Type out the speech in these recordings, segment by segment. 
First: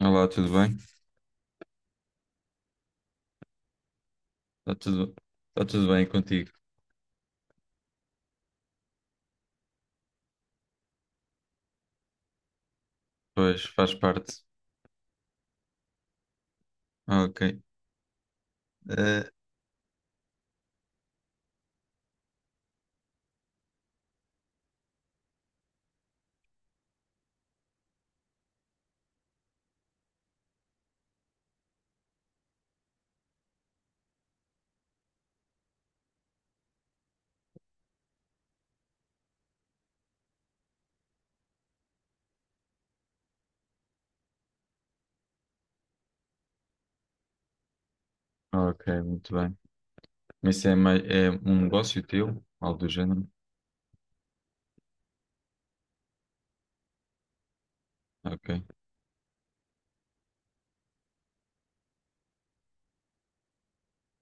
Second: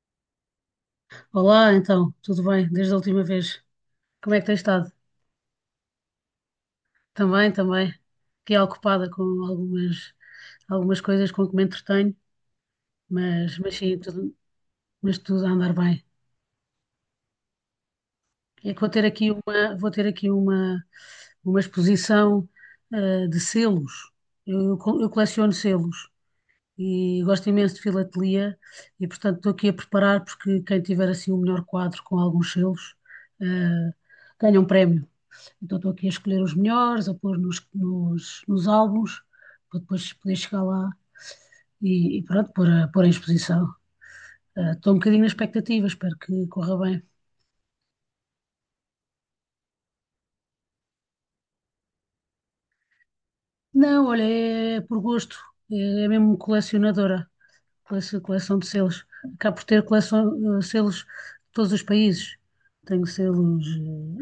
Olá, tudo bem? Olá, então, tudo bem? Desde a última vez, como é que tens Está estado? tudo, está tudo bem contigo? Também. Fiquei ocupada com algumas coisas com que me entretenho, mas, Pois, mas faz sim, parte. mas tudo a andar bem. Ok. É que Eh, vou ter aqui uma exposição, de selos. Eu coleciono selos e gosto imenso de filatelia e, portanto, estou aqui a preparar porque quem tiver assim o melhor quadro com alguns selos, eh, ganha um prémio. Então estou aqui a escolher os melhores, a pôr nos álbuns, para depois poder chegar lá e pronto, pôr em exposição. Estou um bocadinho na expectativa, espero que corra bem. ok, muito bem. Mas isso é, mais, é um negócio teu? Algo do género? Não, olha, é por gosto, é, é mesmo colecionadora, Ok, coleção de selos. Acabo por ter coleção, selos de todos os países. Tenho selos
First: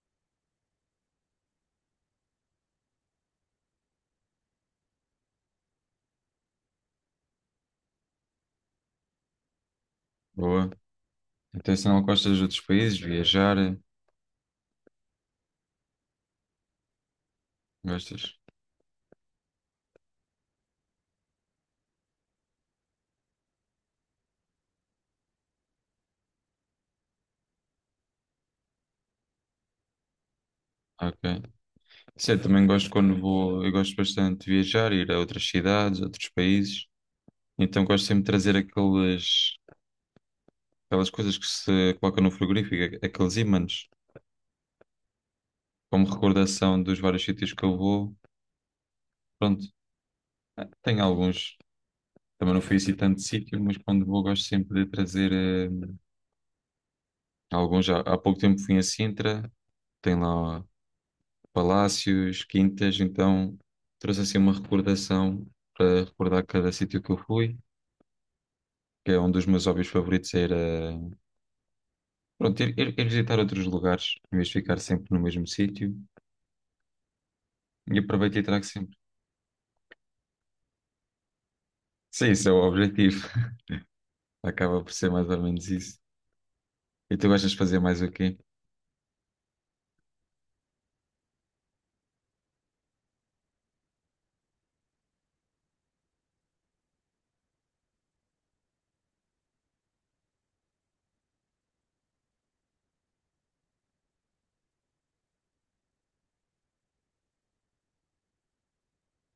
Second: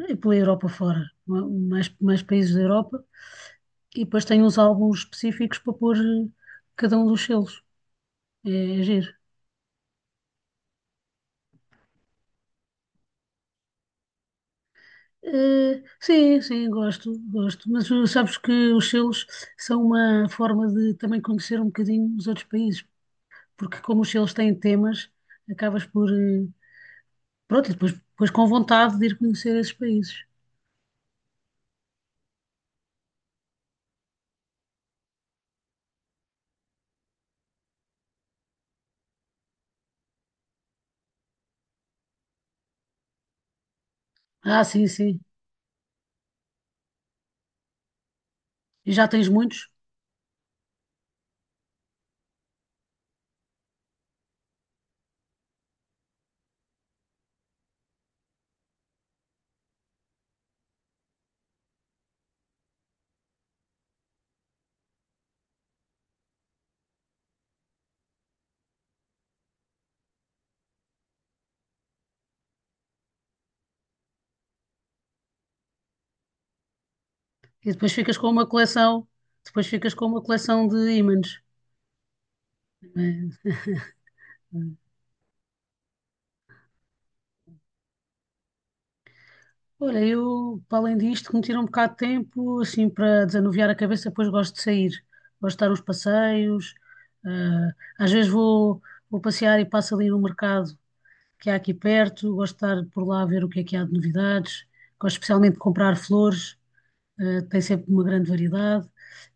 pela Europa fora, mais países da Europa, e depois tenho uns álbuns específicos para pôr cada um dos selos. É, é giro. boa. Então, se não gostas de outros países, viajar, Sim, sim, gosto. Mas sabes gostas? que os selos são uma forma de também conhecer um bocadinho os outros países, porque como os selos têm temas, acabas por, pronto, e depois, depois com vontade de ir conhecer esses países. Ok. Sim, eu também gosto quando vou, eu gosto bastante de viajar, ir a outras cidades, outros países. Então, gosto sempre de trazer aquelas, aquelas coisas que se colocam no frigorífico, aqueles ímãs, Ah, sim, sim. como recordação dos vários sítios que eu vou. E já tens Pronto, muitos, tenho alguns, também não fui assim tanto de sítio, mas quando vou gosto sempre de trazer alguns. Já há pouco tempo fui a Sintra, tem lá palácios, quintas, então trouxe assim uma recordação para recordar cada sítio que eu fui, que é um dos meus hobbies favoritos era pronto, ir, ir visitar outros lugares, em vez de ficar sempre no mesmo sítio, e depois e ficas com aproveito e uma trago sempre. coleção, depois ficas com uma coleção de ímãs. Sim, isso é o objetivo, É, é. acaba por ser mais ou menos isso. E tu gostas de fazer mais o quê? Olha, eu, para além disto, que me tira um bocado de tempo, assim, para desanuviar a cabeça, depois gosto de sair. Gosto de dar uns passeios. ah, Às vezes vou passear e passo ali no mercado que há aqui perto. Gosto de estar por lá a ver o que é que há de novidades. Gosto especialmente de comprar flores, tem sempre uma grande variedade.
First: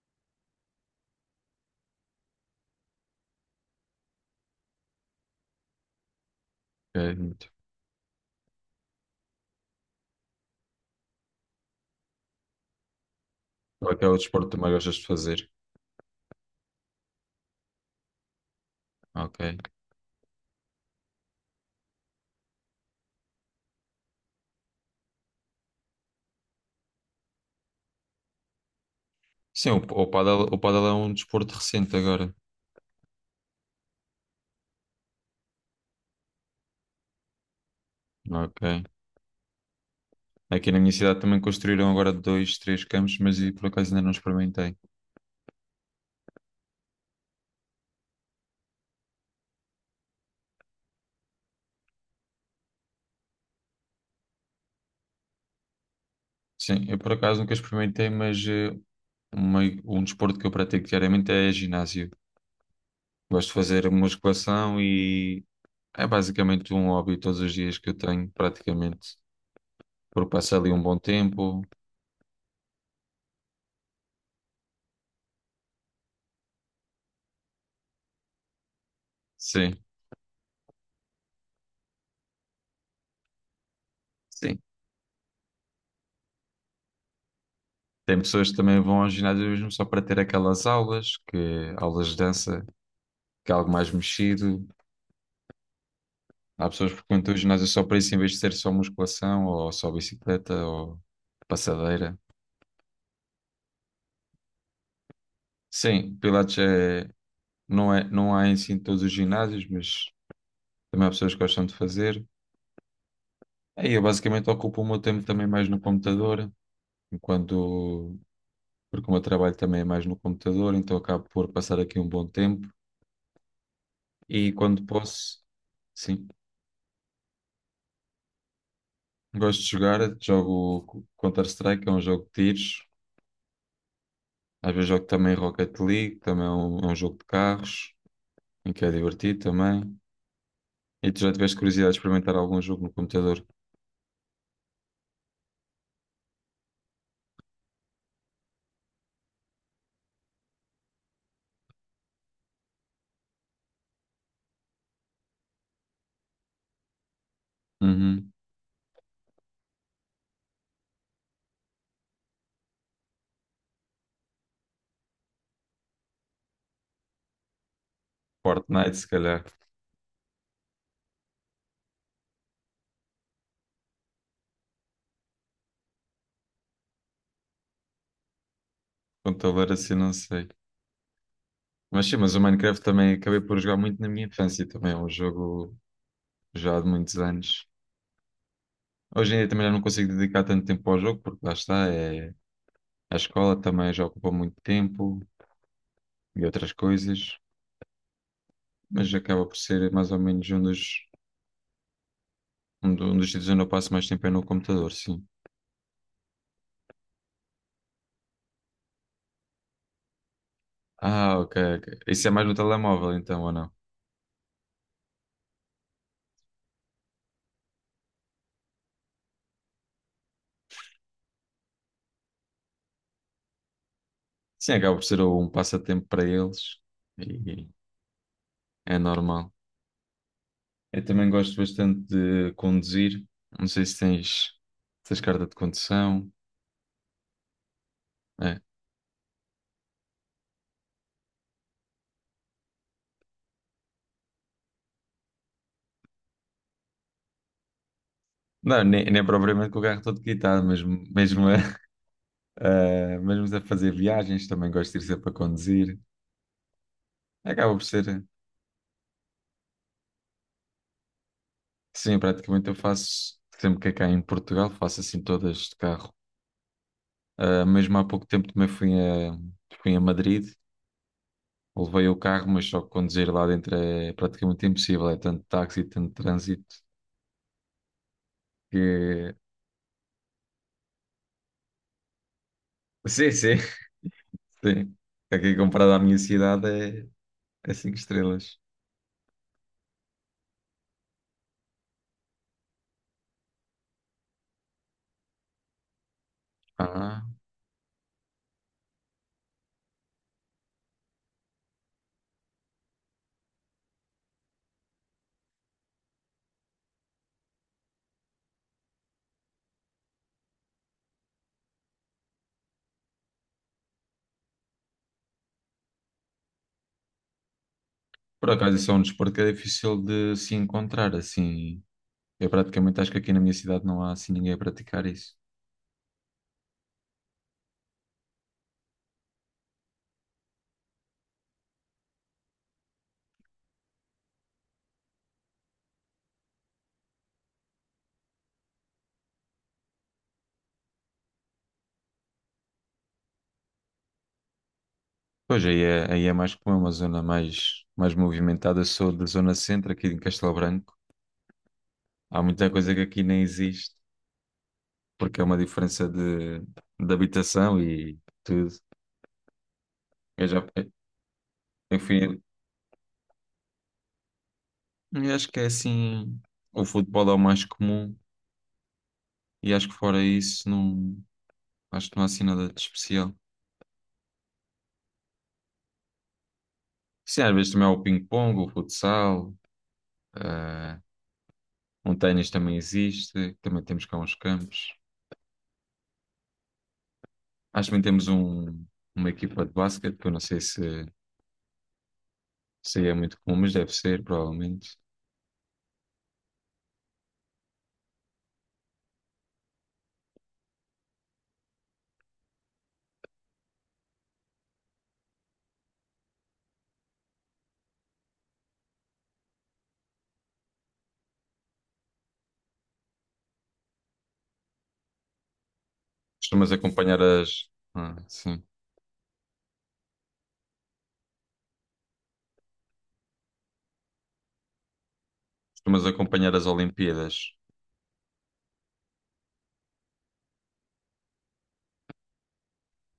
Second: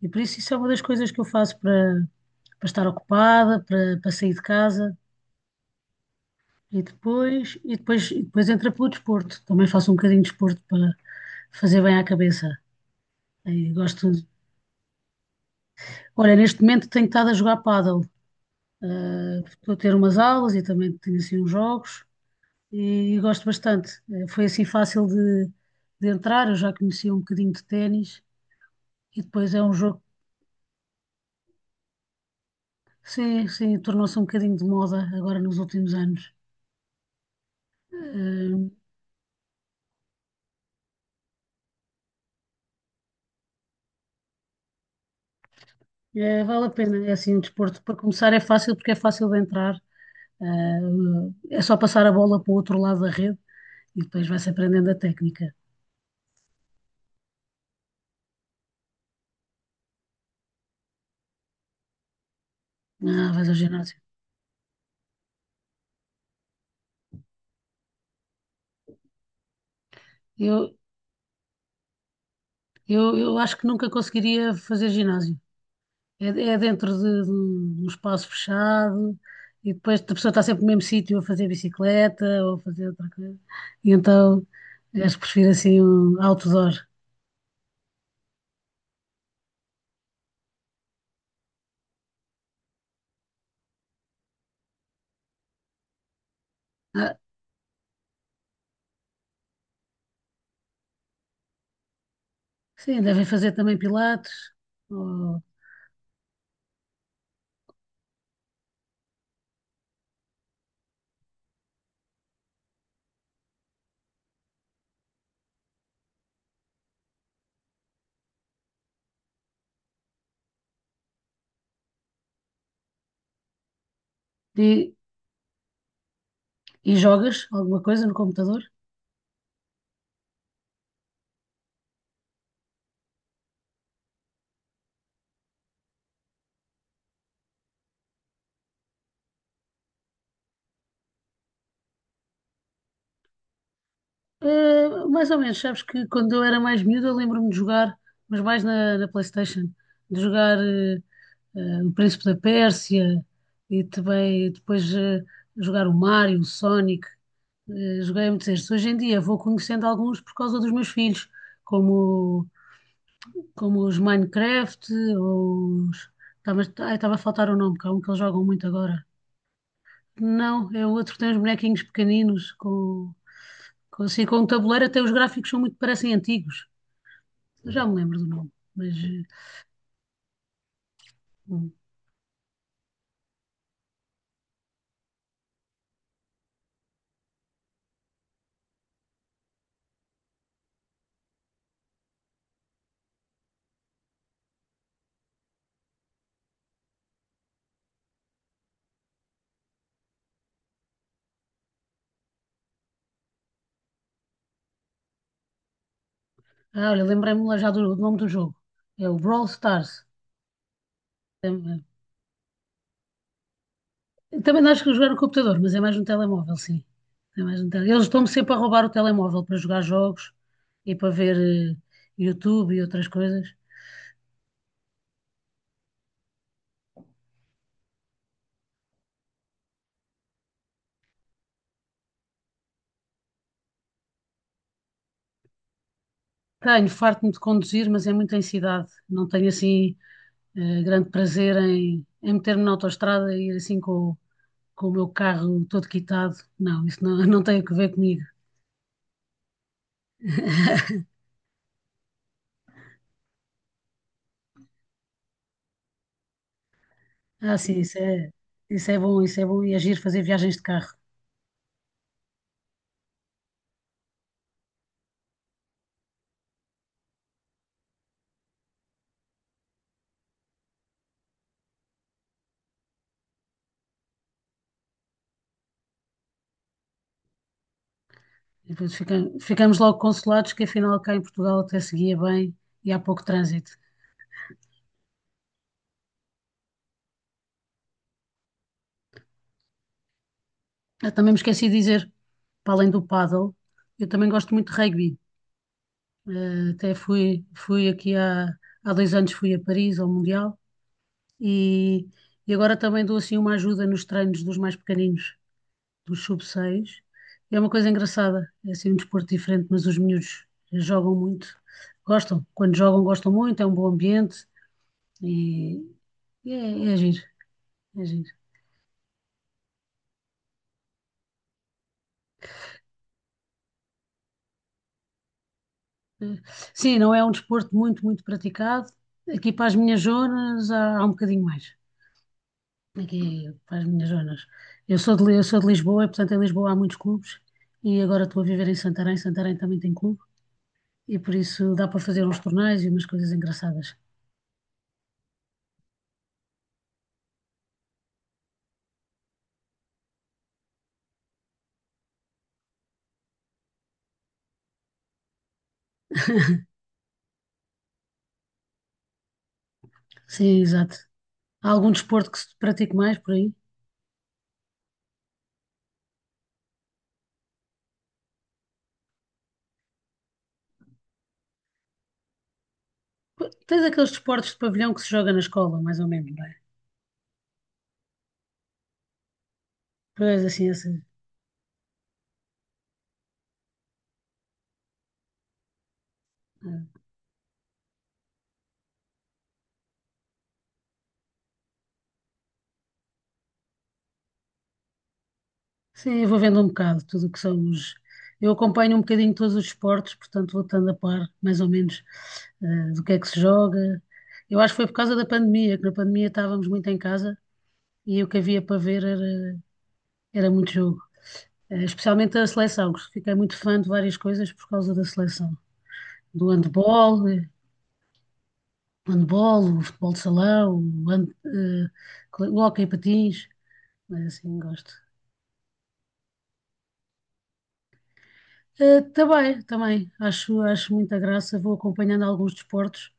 E por isso isso é uma das coisas que eu faço para estar ocupada, para sair de casa. E Ok, muito. Depois entra pelo desporto. Também faço um bocadinho de desporto para fazer bem à cabeça. Aí Qual é que gosto é o de- desporto que também gostas de fazer? Olha, neste momento tenho estado a jogar pádel. Ok. Estou a ter umas aulas e também tenho assim uns jogos e gosto bastante. Foi assim fácil de entrar, eu já conhecia um bocadinho de ténis e depois é Sim, um jogo, o pádel é um desporto recente agora. sim, sim, tornou-se um bocadinho de moda agora nos últimos anos. Eh, Ok. Aqui na minha cidade também construíram agora dois, três campos, mas eu, por acaso, ainda não experimentei. Vale a pena, é assim um desporto para começar é fácil porque é fácil de entrar. Ah, é só passar a bola para o outro lado da rede e depois vai-se aprendendo a técnica. Sim, eu por acaso nunca experimentei, mas um desporto que eu pratico diariamente é ginásio. Ah, vais Gosto ao de fazer ginásio. musculação e é basicamente um hobby todos os dias que eu tenho, praticamente. Porque passo ali Eu, um bom tempo. Eu acho que nunca conseguiria fazer ginásio. É, é de um espaço fechado e Sim, depois a pessoa está sempre no mesmo sítio a fazer bicicleta ou a fazer outra coisa. E então sim. acho que prefiro assim um outdoor. Tem pessoas que também vão ao ginásio mesmo só para ter aquelas aulas, que aulas de dança, que é algo mais mexido. Há pessoas que Ah, frequentam o ginásio só para isso, em vez de ser só musculação ou só bicicleta ou passadeira. sim, devem fazer também pilates ou- Sim, pilates é, não há em si em todos os ginásios, mas também há pessoas que gostam de fazer. Aí eu basicamente ocupo o meu tempo também mais no computador, enquanto, porque o meu trabalho também é mais no computador, então acabo por passar aqui um bom tempo. E quando e, posso, sim, e jogas alguma coisa no computador. gosto de jogar, jogo Counter-Strike, é um jogo de tiros. Às vezes jogo também Rocket League, também é um jogo de carros, em que é divertido também. E tu já tiveste curiosidade de experimentar algum jogo no computador? Mais ou menos, sabes que quando eu era mais miúdo eu lembro-me de jogar, mas mais na PlayStation, de jogar o Príncipe da Pérsia e também depois jogar o Mario, o Sonic, joguei Uhum. muitos estes. Hoje em dia vou conhecendo alguns por causa dos meus filhos, como, como os Minecraft, ou os... Estava, ai, estava a faltar o nome, que há um que eles jogam muito Fortnite, agora. se calhar. Não, é o outro que tem os bonequinhos pequeninos assim, com um tabuleiro, até os gráficos são muito, parecem antigos. Já me lembro do nome, mas. Computador assim, não sei. hum, Mas sim, mas o Minecraft também acabei por jogar muito na minha infância. Também é um jogo já de muitos anos. Hoje em dia também já não consigo dedicar tanto tempo ao jogo, porque lá está, é... a escola também já ocupa muito tempo e outras coisas. Mas acaba por ser mais ou menos um dos, um dos sítios onde eu passo mais tempo é no computador, sim. Ah, olha, lembrei-me já do nome do jogo. É o Brawl Stars. Ah, É- ok, é- ok. Isso é mais no telemóvel, então, ou não? Também acho que jogar no computador, mas é mais no telemóvel, sim. É mais no tele- Eles estão-me sempre a roubar o telemóvel para jogar jogos e para ver YouTube e outras coisas. Sim, acaba por ser um passatempo para eles e é normal. Eu também gosto bastante de conduzir. Não sei se tens, se tens carta de condução. Tenho, farto-me de conduzir, mas é muito em É. cidade. Não tenho assim grande prazer em meter-me na autoestrada e ir assim com o meu carro todo quitado. Não, isso não, não tem a ver comigo. Não, nem, nem propriamente com o carro todo quitado, mas mesmo a, mesmo a fazer viagens, também gosto de ir sempre a conduzir. Ah, Acaba sim, por isso ser, é, isso é bom, isso é bom e agir fazer viagens de carro. sim, praticamente eu faço sempre que é cá em Portugal, faço assim todas de carro. Ah, mesmo há pouco tempo também fui a, fui a Madrid. Levei o carro, mas só que conduzir lá dentro é praticamente impossível. É tanto táxi, tanto trânsito E depois fica- que. ficamos logo consolados que afinal cá em Portugal até seguia bem e há pouco Sim, sim, trânsito. sim. Aqui comparado à minha cidade é, é cinco estrelas. Eu também me esqueci de dizer, para além do paddle, eu também gosto muito de rugby. Ah, Fui aqui há 2 anos fui a Paris ao Mundial e, e agora também dou assim uma ajuda nos treinos dos mais pequeninos, dos sub-6. É uma coisa engraçada, é assim um desporto diferente, mas os miúdos jogam muito, gostam, quando jogam gostam muito, é um bom ambiente e, e é giro, é giro. por acaso isso é um desporto que é difícil de se encontrar assim. Eu praticamente acho que aqui na minha cidade não há assim ninguém a praticar isso. Sim, não é um desporto muito praticado. Aqui para as minhas zonas há um bocadinho mais. Aqui para as minhas zonas. Eu sou de Lisboa e, portanto, em Lisboa há muitos clubes. E agora estou a viver em Santarém. Santarém também tem clube. E por isso dá para fazer uns torneios e umas coisas engraçadas. Pois aí é mais como é uma zona mais, mais movimentada. Eu sou da zona centro aqui em Castelo Branco. Há muita coisa que aqui nem existe, porque é uma diferença de habitação e tudo. Eu Sim, já, exato. Há algum eu fui, desporto que se pratique mais por aí? eu acho que é assim, o futebol é o mais comum e acho que fora isso não, acho que não há assim nada de especial. Pô, tens aqueles desportos de pavilhão que se joga na escola, mais ou menos, não é? Sim, às vezes também há o ping-pong, o futsal, Pois assim, eh, assim. um ténis também existe, também temos cá uns campos. eh, Acho que também temos um, uma equipa de basquete, que eu não sei se, se aí é muito comum, mas deve ser, provavelmente. Sim, eu vou vendo um bocado tudo o que são os. Eu acompanho um bocadinho todos os esportes, portanto vou estando a par, mais ou menos, do que é que se joga. Eu acho que foi por causa da pandemia, que na pandemia estávamos muito em casa e o que havia para ver era muito jogo. Especialmente a seleção, que fiquei muito fã de várias coisas por causa da seleção. Do Costumas acompanhar handball, eh, as, ah, sim, o handball, o futebol de salão, o, hand, eh, o hóquei em patins, mas assim gosto. costumas acompanhar as Olimpíadas. Também, acho muita graça, vou acompanhando alguns desportos,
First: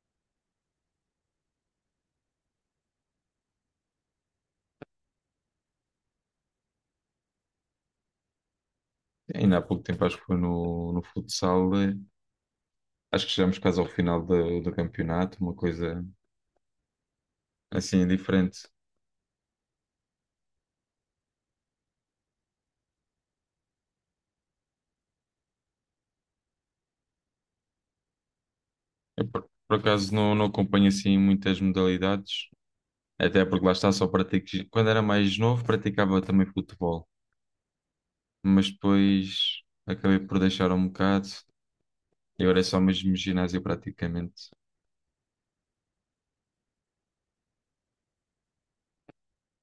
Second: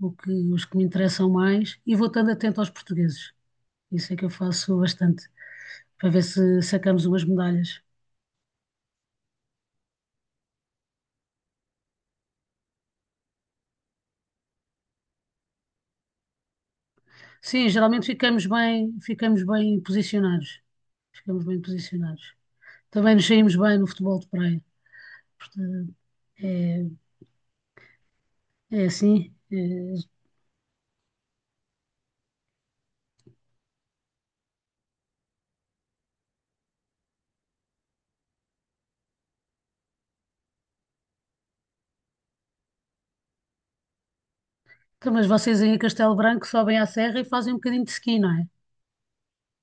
os que me interessam mais, e vou estando atento aos portugueses. Isso é que eu faço bastante, para ver se sacamos umas medalhas. Ainda há pouco tempo acho que foi no, no futsal acho que chegamos quase ao final do, do campeonato, uma coisa Sim, geralmente assim diferente. Ficamos bem posicionados. Ficamos bem posicionados. Também nos saímos bem no futebol de praia. Portanto, é, é Eu, assim, por é acaso, não, não acompanho assim muitas modalidades, até porque lá está, só pratico. Quando era mais novo, praticava também futebol, mas depois acabei por deixar um bocado e agora é só mesmo ginásio praticamente. Então, mas vocês aí em Castelo Branco sobem à serra e fazem um bocadinho de ski, não é?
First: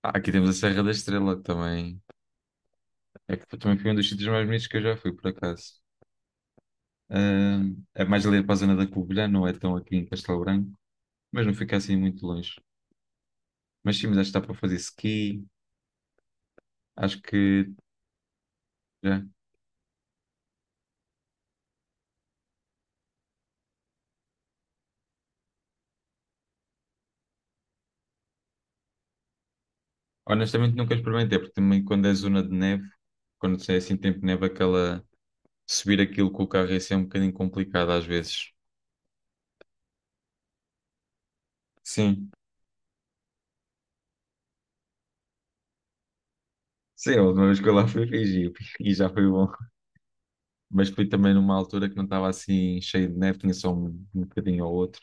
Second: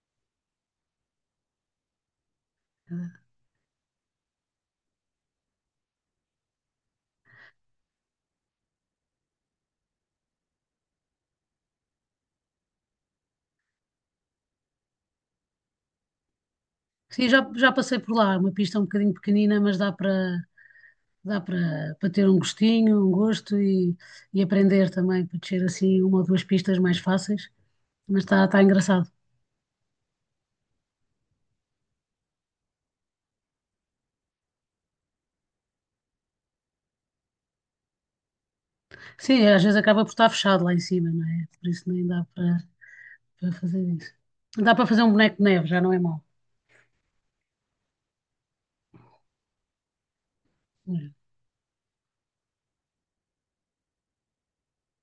Ah, aqui temos a Serra da Estrela que também. É que também foi um dos sítios mais bonitos que eu já fui, por acaso. Ah, é mais ali para a zona da Covilhã, não é tão aqui em Castelo Branco, mas não fica assim muito longe. Mas sim, mas acho que dá para fazer ski, acho Sim, já, já que passei por lá, é uma pista um bocadinho já. pequenina, mas dá para dá para ter um gostinho, um gosto e aprender também, para descer assim uma ou duas pistas mais fáceis, mas está tá engraçado. Honestamente nunca experimentei, porque também quando é zona de neve, quando é assim tempo de neve, aquela subir aquilo com o carro é ser um bocadinho complicado às vezes. Sim, às vezes acaba por estar fechado lá em cima, não é? Por isso nem dá Sim. para para fazer isso. Dá para fazer um boneco de neve, já não é mau. Sim, a última vez que eu lá fui fiz e já foi bom. Mas fui também numa altura que não estava assim cheio de neve, tinha só um, um bocadinho ou outro.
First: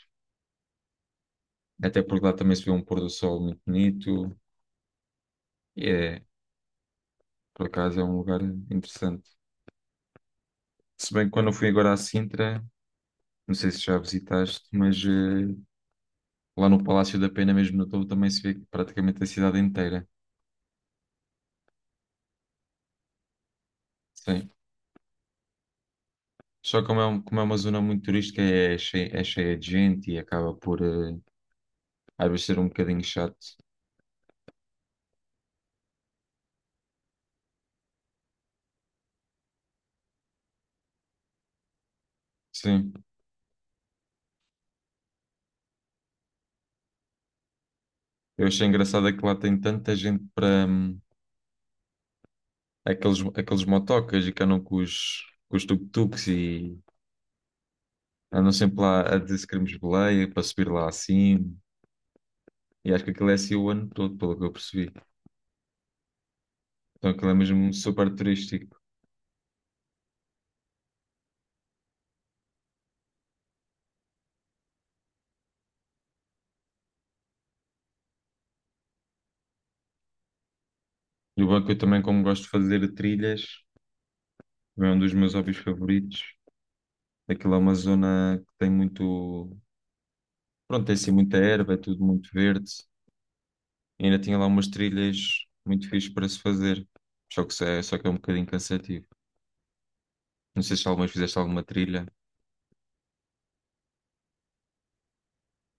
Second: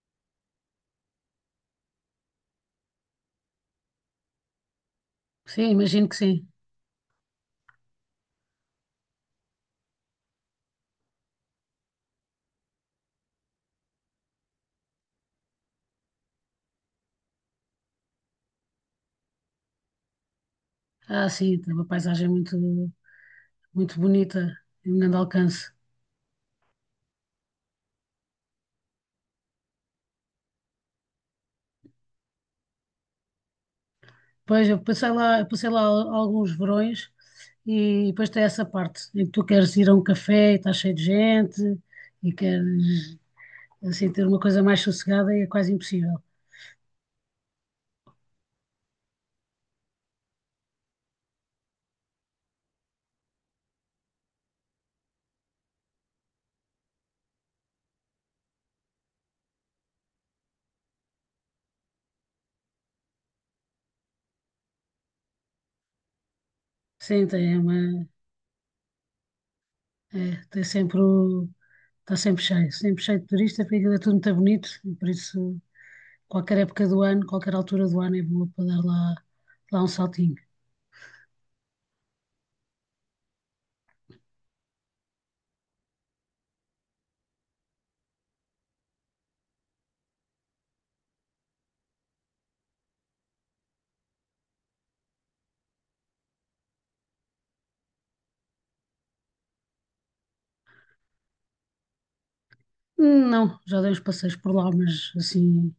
Até porque lá também se vê um pôr do sol muito bonito. Sim, E imagino que é, sim. por acaso é um lugar interessante. Se bem que quando eu fui agora à Sintra, não sei se já visitaste, mas lá no Palácio da Pena, mesmo no topo, também se vê praticamente a cidade inteira. Ah, sim, tem uma paisagem muito Sim. bonita, em grande alcance. Só como é, como é uma zona muito turística, é cheia de gente e acaba por às vezes ser um bocadinho chato. Pois, eu passei lá alguns verões e depois tem essa parte em que tu queres ir a um café e estás cheio de gente e Sim. queres assim ter uma coisa mais sossegada e é quase impossível. Eu achei engraçado é que lá tem tanta gente para aqueles, aqueles motocas e que andam com os tuk-tuks e andam sempre lá a dizer se queremos boleia para subir lá acima. E acho que aquilo é assim o ano todo, pelo que eu percebi. Então Sim, aquilo é tem mesmo uma, super turístico. é, tem sempre o, está sempre cheio de turistas, porque aquilo é tudo muito bonito e por isso qualquer época do ano, qualquer altura do ano é boa para dar lá, lá um saltinho. E o banco eu também, como gosto de fazer trilhas. Também é um dos meus hobbies favoritos. Aquilo é uma zona que tem muito. Pronto, tem assim muita erva, é tudo muito verde. E ainda tinha lá umas trilhas muito fixes para se fazer. Só que, é, só que é um bocadinho cansativo. Não sei se alguma vez fizeste alguma trilha. Não, já dei uns passeios por lá, mas assim,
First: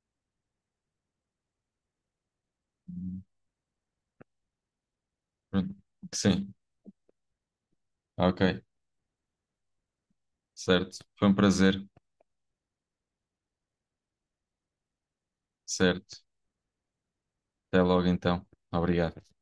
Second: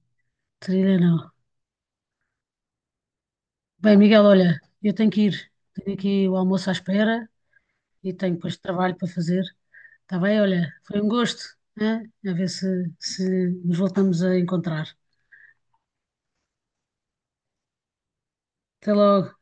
trilha não. Bem, Miguel, olha, eu tenho que ir. Pronto. Tenho aqui o Sim, almoço à espera e tenho ok, depois trabalho para fazer. Está bem? Olha, certo. foi um Foi um gosto, prazer, né? A ver se, se nos voltamos a encontrar. certo. Até logo então. Até Obrigado. logo.